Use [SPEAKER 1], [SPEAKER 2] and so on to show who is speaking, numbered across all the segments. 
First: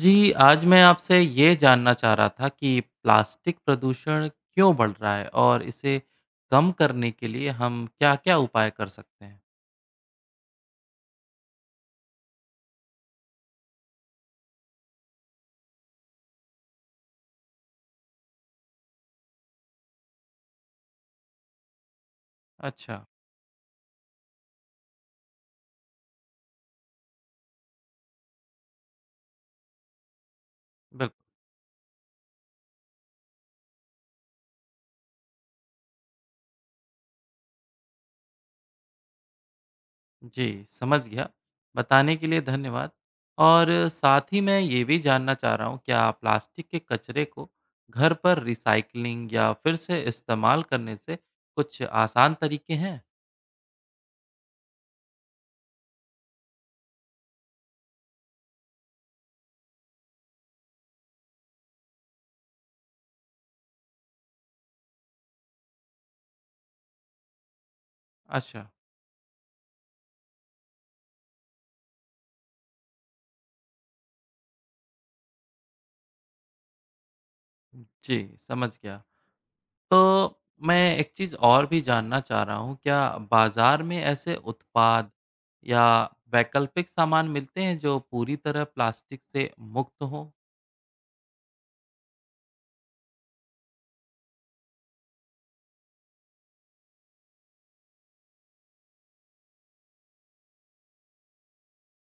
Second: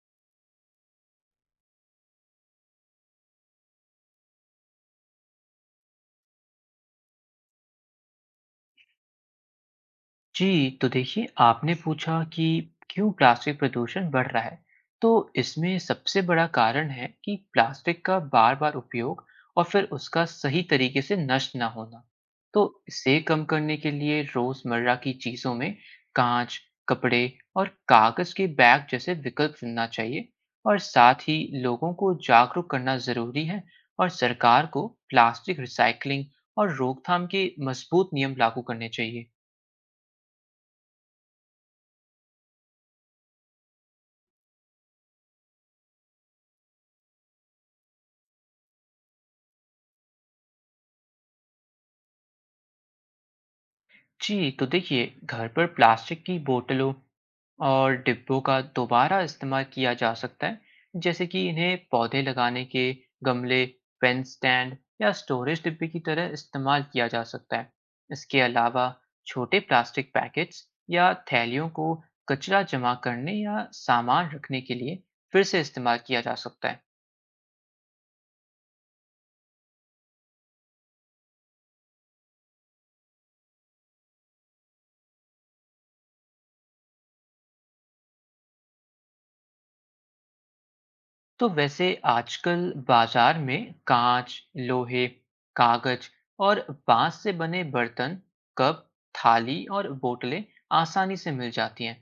[SPEAKER 1] जी, आज मैं आपसे ये जानना चाह रहा था कि प्लास्टिक प्रदूषण क्यों बढ़ रहा है और इसे कम करने के लिए हम क्या-क्या उपाय कर सकते हैं?
[SPEAKER 2] जी, तो देखिए आपने पूछा कि क्यों प्लास्टिक प्रदूषण बढ़ रहा है, तो इसमें सबसे बड़ा कारण है कि प्लास्टिक का बार-बार उपयोग और फिर उसका सही तरीके से नष्ट ना होना। तो
[SPEAKER 1] अच्छा।
[SPEAKER 2] इसे कम करने के लिए रोजमर्रा की चीजों में कांच, कपड़े और कागज के बैग जैसे विकल्प चुनना चाहिए और
[SPEAKER 1] बिल्कुल।
[SPEAKER 2] साथ ही लोगों को जागरूक करना जरूरी है और सरकार को प्लास्टिक रिसाइकलिंग और रोकथाम के मजबूत नियम लागू करने चाहिए।
[SPEAKER 1] जी, समझ गया। बताने के लिए धन्यवाद। और साथ ही मैं ये भी जानना चाह रहा हूँ, क्या प्लास्टिक के कचरे को घर पर रिसाइक्लिंग या फिर से इस्तेमाल करने से कुछ आसान तरीके हैं?
[SPEAKER 2] जी, तो देखिए घर पर प्लास्टिक की बोतलों और डिब्बों का दोबारा इस्तेमाल किया जा सकता है, जैसे कि इन्हें पौधे लगाने के गमले, पेन स्टैंड या स्टोरेज डिब्बे की तरह इस्तेमाल किया जा सकता है। इसके
[SPEAKER 1] अच्छा।
[SPEAKER 2] अलावा छोटे प्लास्टिक पैकेट्स या थैलियों को कचरा जमा करने या सामान रखने के लिए फिर से इस्तेमाल किया जा सकता है।
[SPEAKER 1] जी, समझ गया। तो मैं एक चीज़ और भी जानना चाह रहा हूँ, क्या बाज़ार में ऐसे उत्पाद या वैकल्पिक सामान मिलते हैं जो पूरी तरह प्लास्टिक से मुक्त हों?
[SPEAKER 2] तो वैसे आजकल बाजार में कांच, लोहे, कागज और बांस से बने बर्तन, कप, थाली और बोतलें आसानी से मिल जाती हैं।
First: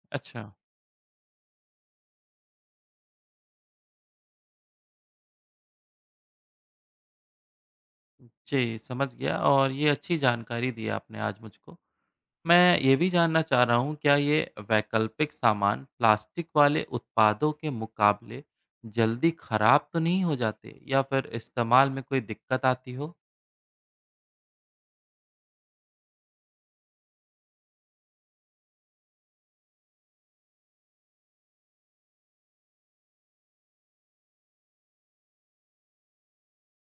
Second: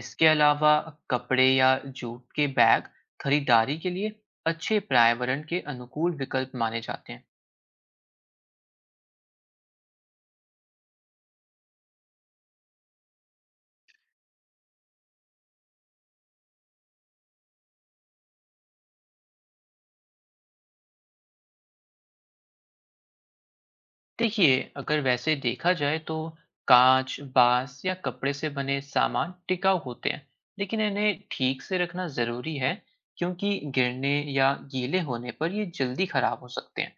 [SPEAKER 2] इसके
[SPEAKER 1] अच्छा।
[SPEAKER 2] अलावा कपड़े या जूट के बैग खरीदारी के लिए अच्छे पर्यावरण के अनुकूल विकल्प माने जाते हैं।
[SPEAKER 1] जी, समझ गया और ये अच्छी जानकारी दी आपने आज मुझको। मैं ये भी जानना चाह रहा हूँ, क्या ये वैकल्पिक सामान प्लास्टिक वाले उत्पादों के मुकाबले जल्दी खराब तो नहीं हो जाते या फिर इस्तेमाल में कोई दिक्कत आती हो?
[SPEAKER 2] देखिए, अगर वैसे देखा जाए तो कांच, बांस या कपड़े से बने सामान टिकाऊ होते हैं, लेकिन इन्हें ठीक से रखना ज़रूरी है क्योंकि गिरने या गीले होने पर ये जल्दी खराब हो सकते हैं।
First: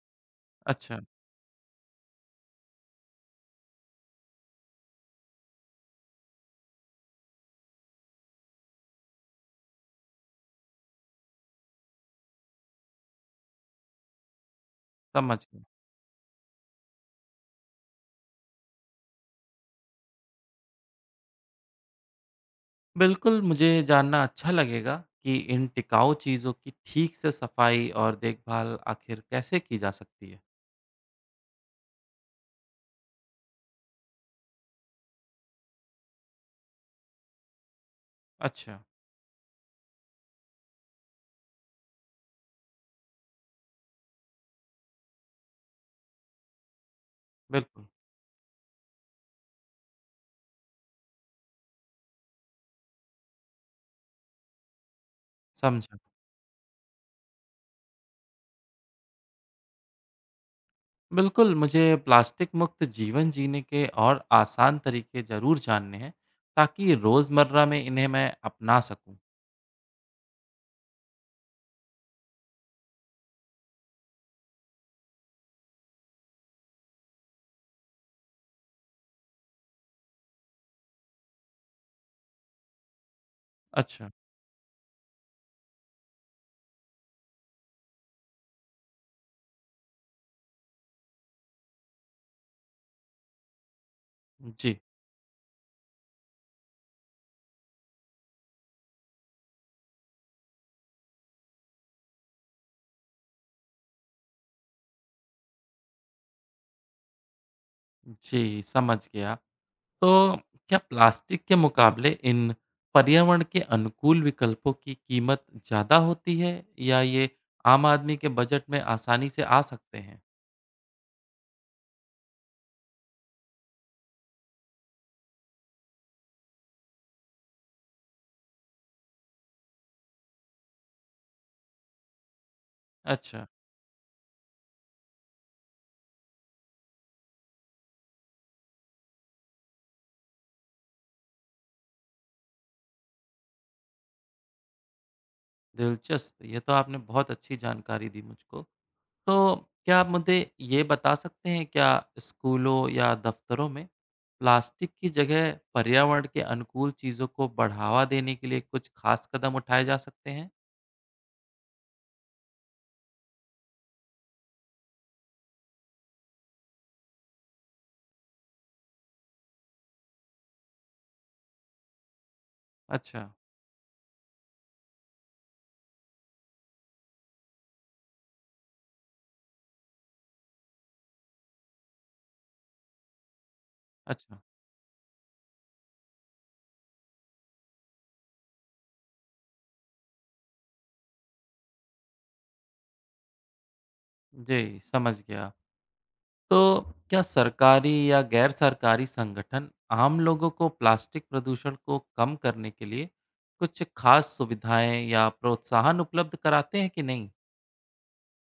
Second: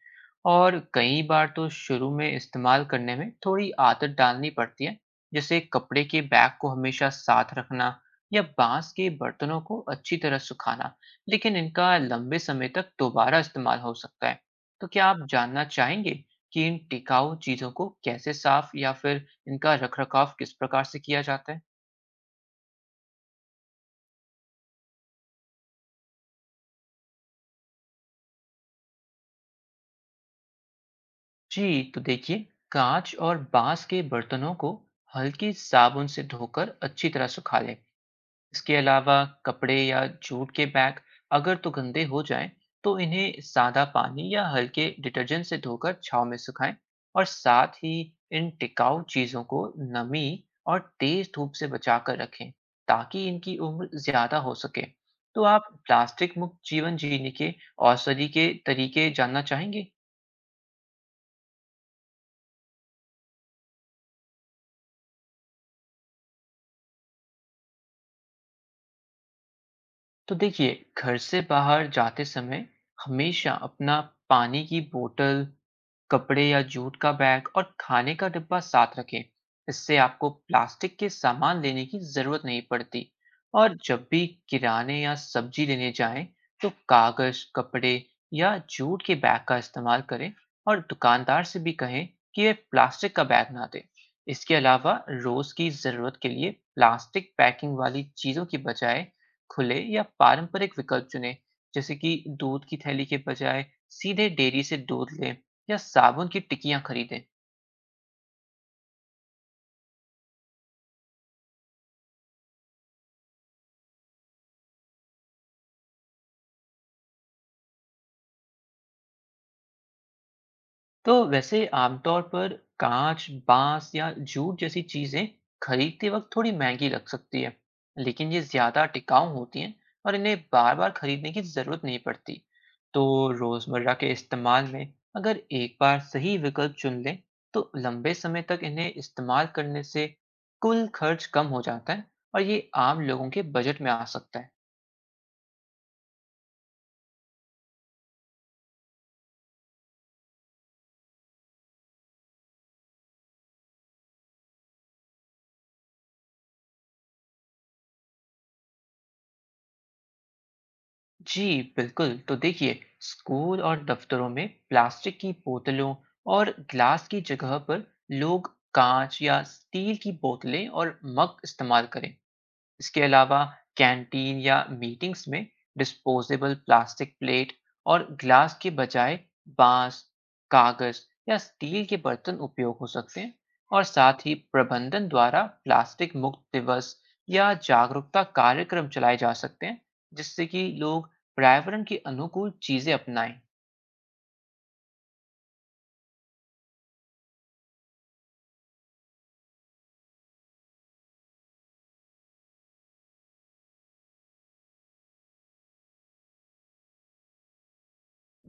[SPEAKER 2] और
[SPEAKER 1] अच्छा।
[SPEAKER 2] कई बार तो शुरू में इस्तेमाल करने में थोड़ी आदत डालनी पड़ती है, जैसे कपड़े के बैग को हमेशा साथ रखना या बांस के बर्तनों को अच्छी तरह सुखाना, लेकिन इनका लंबे समय तक दोबारा इस्तेमाल हो सकता है। तो क्या आप
[SPEAKER 1] समझ
[SPEAKER 2] जानना
[SPEAKER 1] गया।
[SPEAKER 2] चाहेंगे कि इन टिकाऊ चीजों को कैसे साफ या फिर इनका रखरखाव किस प्रकार से किया जाता है।
[SPEAKER 1] बिल्कुल, मुझे जानना अच्छा लगेगा कि इन टिकाऊ चीज़ों की ठीक से सफाई और देखभाल आखिर कैसे की जा सकती है।
[SPEAKER 2] जी तो देखिए कांच और बांस के बर्तनों को हल्की साबुन से धोकर अच्छी तरह सुखा लें। इसके
[SPEAKER 1] अच्छा।
[SPEAKER 2] अलावा कपड़े या जूट के बैग अगर तो गंदे हो जाएं तो इन्हें सादा पानी या हल्के डिटर्जेंट से धोकर छांव में सुखाएं और साथ
[SPEAKER 1] बिल्कुल।
[SPEAKER 2] ही इन टिकाऊ चीज़ों को नमी और तेज धूप से बचाकर रखें ताकि इनकी उम्र ज़्यादा हो सके। तो आप
[SPEAKER 1] समझा।
[SPEAKER 2] प्लास्टिक मुक्त जीवन जीने के औषधि के तरीके जानना चाहेंगे।
[SPEAKER 1] बिल्कुल, मुझे प्लास्टिक मुक्त जीवन जीने के और आसान तरीके ज़रूर जानने हैं, ताकि रोज़मर्रा में इन्हें मैं अपना सकूँ।
[SPEAKER 2] तो देखिए घर से बाहर जाते समय हमेशा अपना पानी की बोतल, कपड़े या जूट का बैग और खाने का डिब्बा साथ रखें। इससे आपको प्लास्टिक के सामान लेने की ज़रूरत नहीं पड़ती। और जब
[SPEAKER 1] अच्छा।
[SPEAKER 2] भी किराने या सब्जी लेने जाएं तो कागज़, कपड़े या जूट के बैग का इस्तेमाल करें और दुकानदार से भी कहें कि वे प्लास्टिक का बैग ना दें। इसके
[SPEAKER 1] जी,
[SPEAKER 2] अलावा रोज़ की ज़रूरत के लिए प्लास्टिक पैकिंग वाली चीज़ों की बजाय खुले या पारंपरिक विकल्प चुनें, जैसे कि दूध की थैली के बजाय सीधे डेयरी से दूध लें या साबुन की टिकियाँ खरीदें।
[SPEAKER 1] जी, समझ गया। तो क्या प्लास्टिक के मुकाबले इन पर्यावरण के अनुकूल विकल्पों की कीमत ज़्यादा होती है या ये आम आदमी के बजट में आसानी से आ सकते हैं?
[SPEAKER 2] तो वैसे आमतौर पर काँच, बाँस या जूट जैसी चीज़ें खरीदते वक़्त थोड़ी महँगी लग सकती है, लेकिन ये ज़्यादा टिकाऊ होती हैं और इन्हें बार-बार खरीदने की ज़रूरत नहीं पड़ती। तो
[SPEAKER 1] अच्छा।
[SPEAKER 2] रोज़मर्रा के इस्तेमाल में अगर एक बार सही विकल्प चुन लें, तो लंबे समय तक इन्हें इस्तेमाल करने से कुल खर्च कम हो जाता है और ये आम लोगों के बजट में आ सकता है।
[SPEAKER 1] दिलचस्प। ये तो आपने बहुत अच्छी जानकारी दी मुझको। तो क्या आप मुझे ये बता सकते हैं क्या स्कूलों या दफ्तरों में प्लास्टिक की जगह पर्यावरण के अनुकूल चीज़ों को बढ़ावा देने के लिए कुछ खास कदम उठाए जा सकते हैं?
[SPEAKER 2] जी बिल्कुल। तो देखिए स्कूल और दफ्तरों में प्लास्टिक की बोतलों और ग्लास की जगह पर लोग कांच या स्टील की बोतलें और मग इस्तेमाल करें। इसके
[SPEAKER 1] अच्छा।
[SPEAKER 2] अलावा कैंटीन या मीटिंग्स में डिस्पोजेबल प्लास्टिक प्लेट और ग्लास के बजाय बांस, कागज या स्टील के बर्तन उपयोग हो सकते हैं और साथ ही
[SPEAKER 1] अच्छा।
[SPEAKER 2] प्रबंधन द्वारा प्लास्टिक मुक्त दिवस या जागरूकता कार्यक्रम चलाए जा सकते हैं जिससे कि लोग पर्यावरण के अनुकूल चीजें अपनाएं।
[SPEAKER 1] जी, समझ गया। तो क्या सरकारी या गैर सरकारी संगठन आम लोगों को प्लास्टिक प्रदूषण को कम करने के लिए कुछ खास सुविधाएं या प्रोत्साहन उपलब्ध कराते हैं कि नहीं?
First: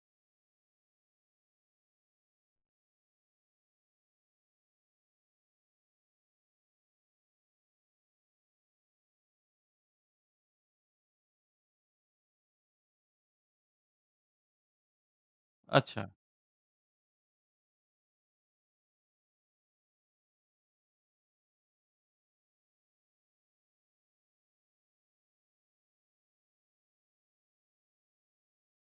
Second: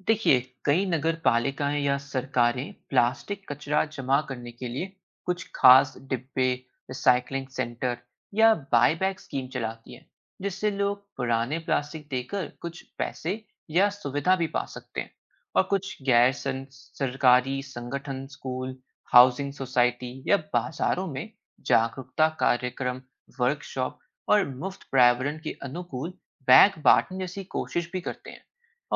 [SPEAKER 2] देखिए कई नगर पालिकाएं या सरकारें प्लास्टिक कचरा जमा करने के लिए कुछ खास डिब्बे, रिसाइकलिंग सेंटर या बायबैक स्कीम चलाती हैं, जिससे लोग पुराने प्लास्टिक देकर कुछ पैसे या सुविधा भी पा सकते हैं। और कुछ
[SPEAKER 1] अच्छा।
[SPEAKER 2] गैर सरकारी संगठन स्कूल, हाउसिंग सोसाइटी या बाजारों में जागरूकता कार्यक्रम, वर्कशॉप और मुफ्त पर्यावरण के अनुकूल बैग बांटने जैसी कोशिश भी करते हैं।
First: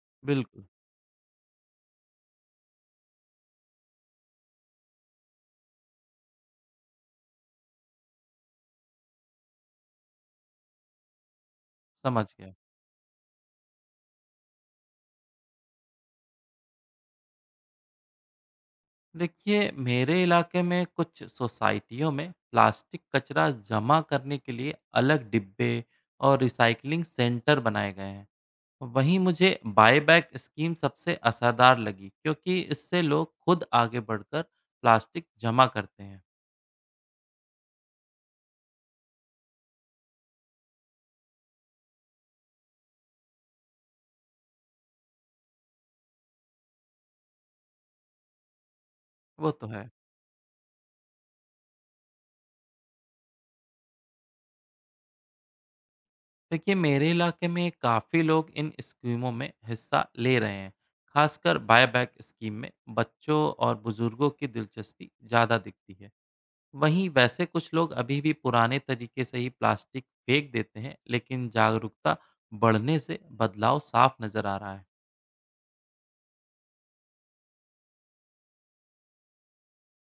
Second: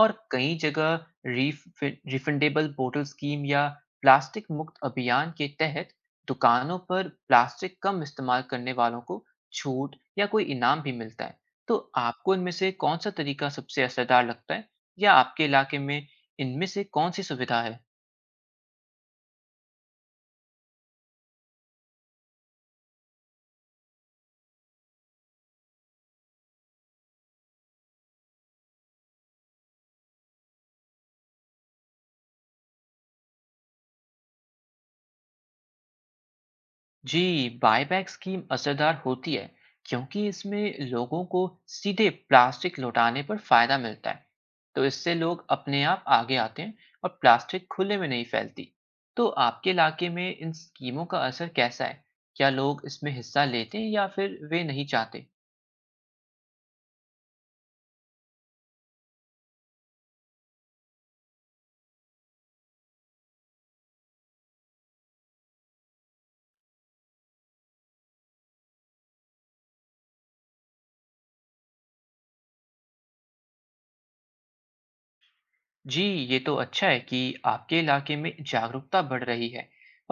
[SPEAKER 2] और कई
[SPEAKER 1] बिल्कुल।
[SPEAKER 2] जगह रिफंडेबल बोतल स्कीम या प्लास्टिक मुक्त अभियान के तहत दुकानों पर प्लास्टिक कम इस्तेमाल करने वालों को छूट या कोई इनाम भी मिलता है। तो
[SPEAKER 1] समझ
[SPEAKER 2] आपको इनमें
[SPEAKER 1] गया।
[SPEAKER 2] से कौन सा तरीका सबसे असरदार लगता है या आपके इलाके में इनमें से कौन सी सुविधा है?
[SPEAKER 1] देखिए, मेरे इलाके में कुछ सोसाइटियों में प्लास्टिक कचरा जमा करने के लिए अलग डिब्बे और रिसाइकलिंग सेंटर बनाए गए हैं। वहीं मुझे बायबैक स्कीम सबसे असरदार लगी क्योंकि इससे लोग खुद आगे बढ़कर प्लास्टिक जमा करते हैं।
[SPEAKER 2] जी बायबैक स्कीम असरदार होती है क्योंकि इसमें लोगों को सीधे प्लास्टिक लौटाने पर फायदा मिलता है। तो इससे लोग अपने आप आगे आते हैं और प्लास्टिक खुले में नहीं फैलती। तो
[SPEAKER 1] वो तो
[SPEAKER 2] आपके
[SPEAKER 1] है।
[SPEAKER 2] इलाके में इन स्कीमों का असर कैसा है? क्या लोग इसमें हिस्सा लेते हैं या फिर वे नहीं चाहते?
[SPEAKER 1] देखिए, मेरे इलाके में काफ़ी लोग इन स्कीमों में हिस्सा ले रहे हैं, खासकर बायबैक स्कीम में बच्चों और बुजुर्गों की दिलचस्पी ज़्यादा दिखती है। वहीं वैसे कुछ लोग अभी भी पुराने तरीके से ही प्लास्टिक फेंक देते हैं, लेकिन जागरूकता बढ़ने से बदलाव साफ नज़र आ रहा है।
[SPEAKER 2] जी, ये तो अच्छा है कि आपके इलाके में जागरूकता बढ़ रही है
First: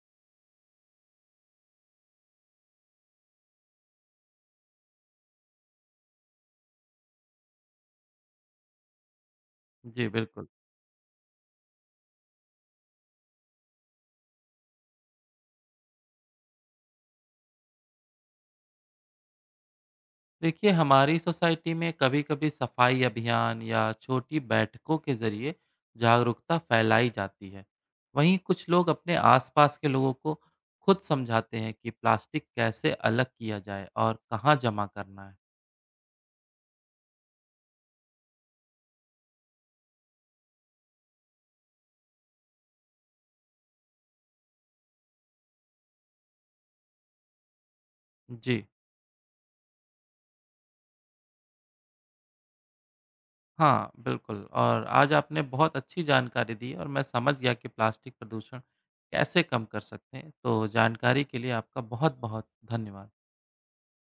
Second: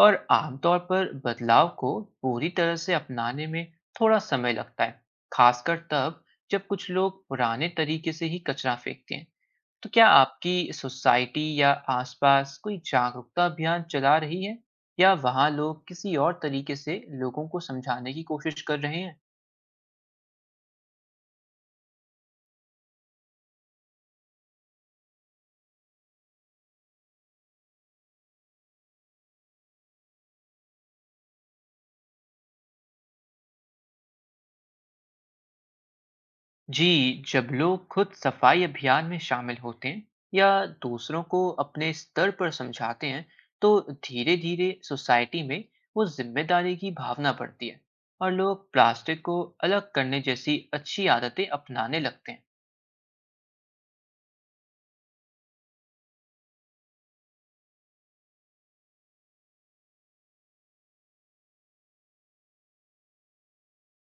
[SPEAKER 2] और आमतौर पर बदलाव को पूरी तरह से अपनाने में थोड़ा समय लगता है, खासकर तब जब कुछ लोग पुराने तरीके से ही कचरा फेंकते हैं। तो क्या
[SPEAKER 1] जी, बिल्कुल।
[SPEAKER 2] आपकी सोसाइटी या आसपास कोई जागरूकता अभियान चला रही है या वहाँ लोग किसी और तरीके से लोगों को समझाने की कोशिश कर रहे हैं?
[SPEAKER 1] देखिए, हमारी सोसाइटी में कभी-कभी सफाई अभियान या छोटी बैठकों के जरिए जागरूकता फैलाई जाती है। वहीं कुछ लोग अपने आसपास के लोगों को खुद समझाते हैं कि प्लास्टिक कैसे अलग किया जाए और कहाँ जमा करना है।
[SPEAKER 2] जी, जब लोग खुद सफाई अभियान में शामिल होते हैं या दूसरों को अपने स्तर पर समझाते हैं, तो धीरे-धीरे सोसाइटी में वो जिम्मेदारी की भावना बढ़ती है और
[SPEAKER 1] जी
[SPEAKER 2] लोग प्लास्टिक को अलग करने जैसी अच्छी आदतें अपनाने लगते हैं।
[SPEAKER 1] हाँ, बिल्कुल। और आज आपने बहुत अच्छी जानकारी दी और मैं समझ गया कि प्लास्टिक प्रदूषण कैसे कम कर सकते हैं। तो जानकारी के लिए आपका बहुत बहुत धन्यवाद।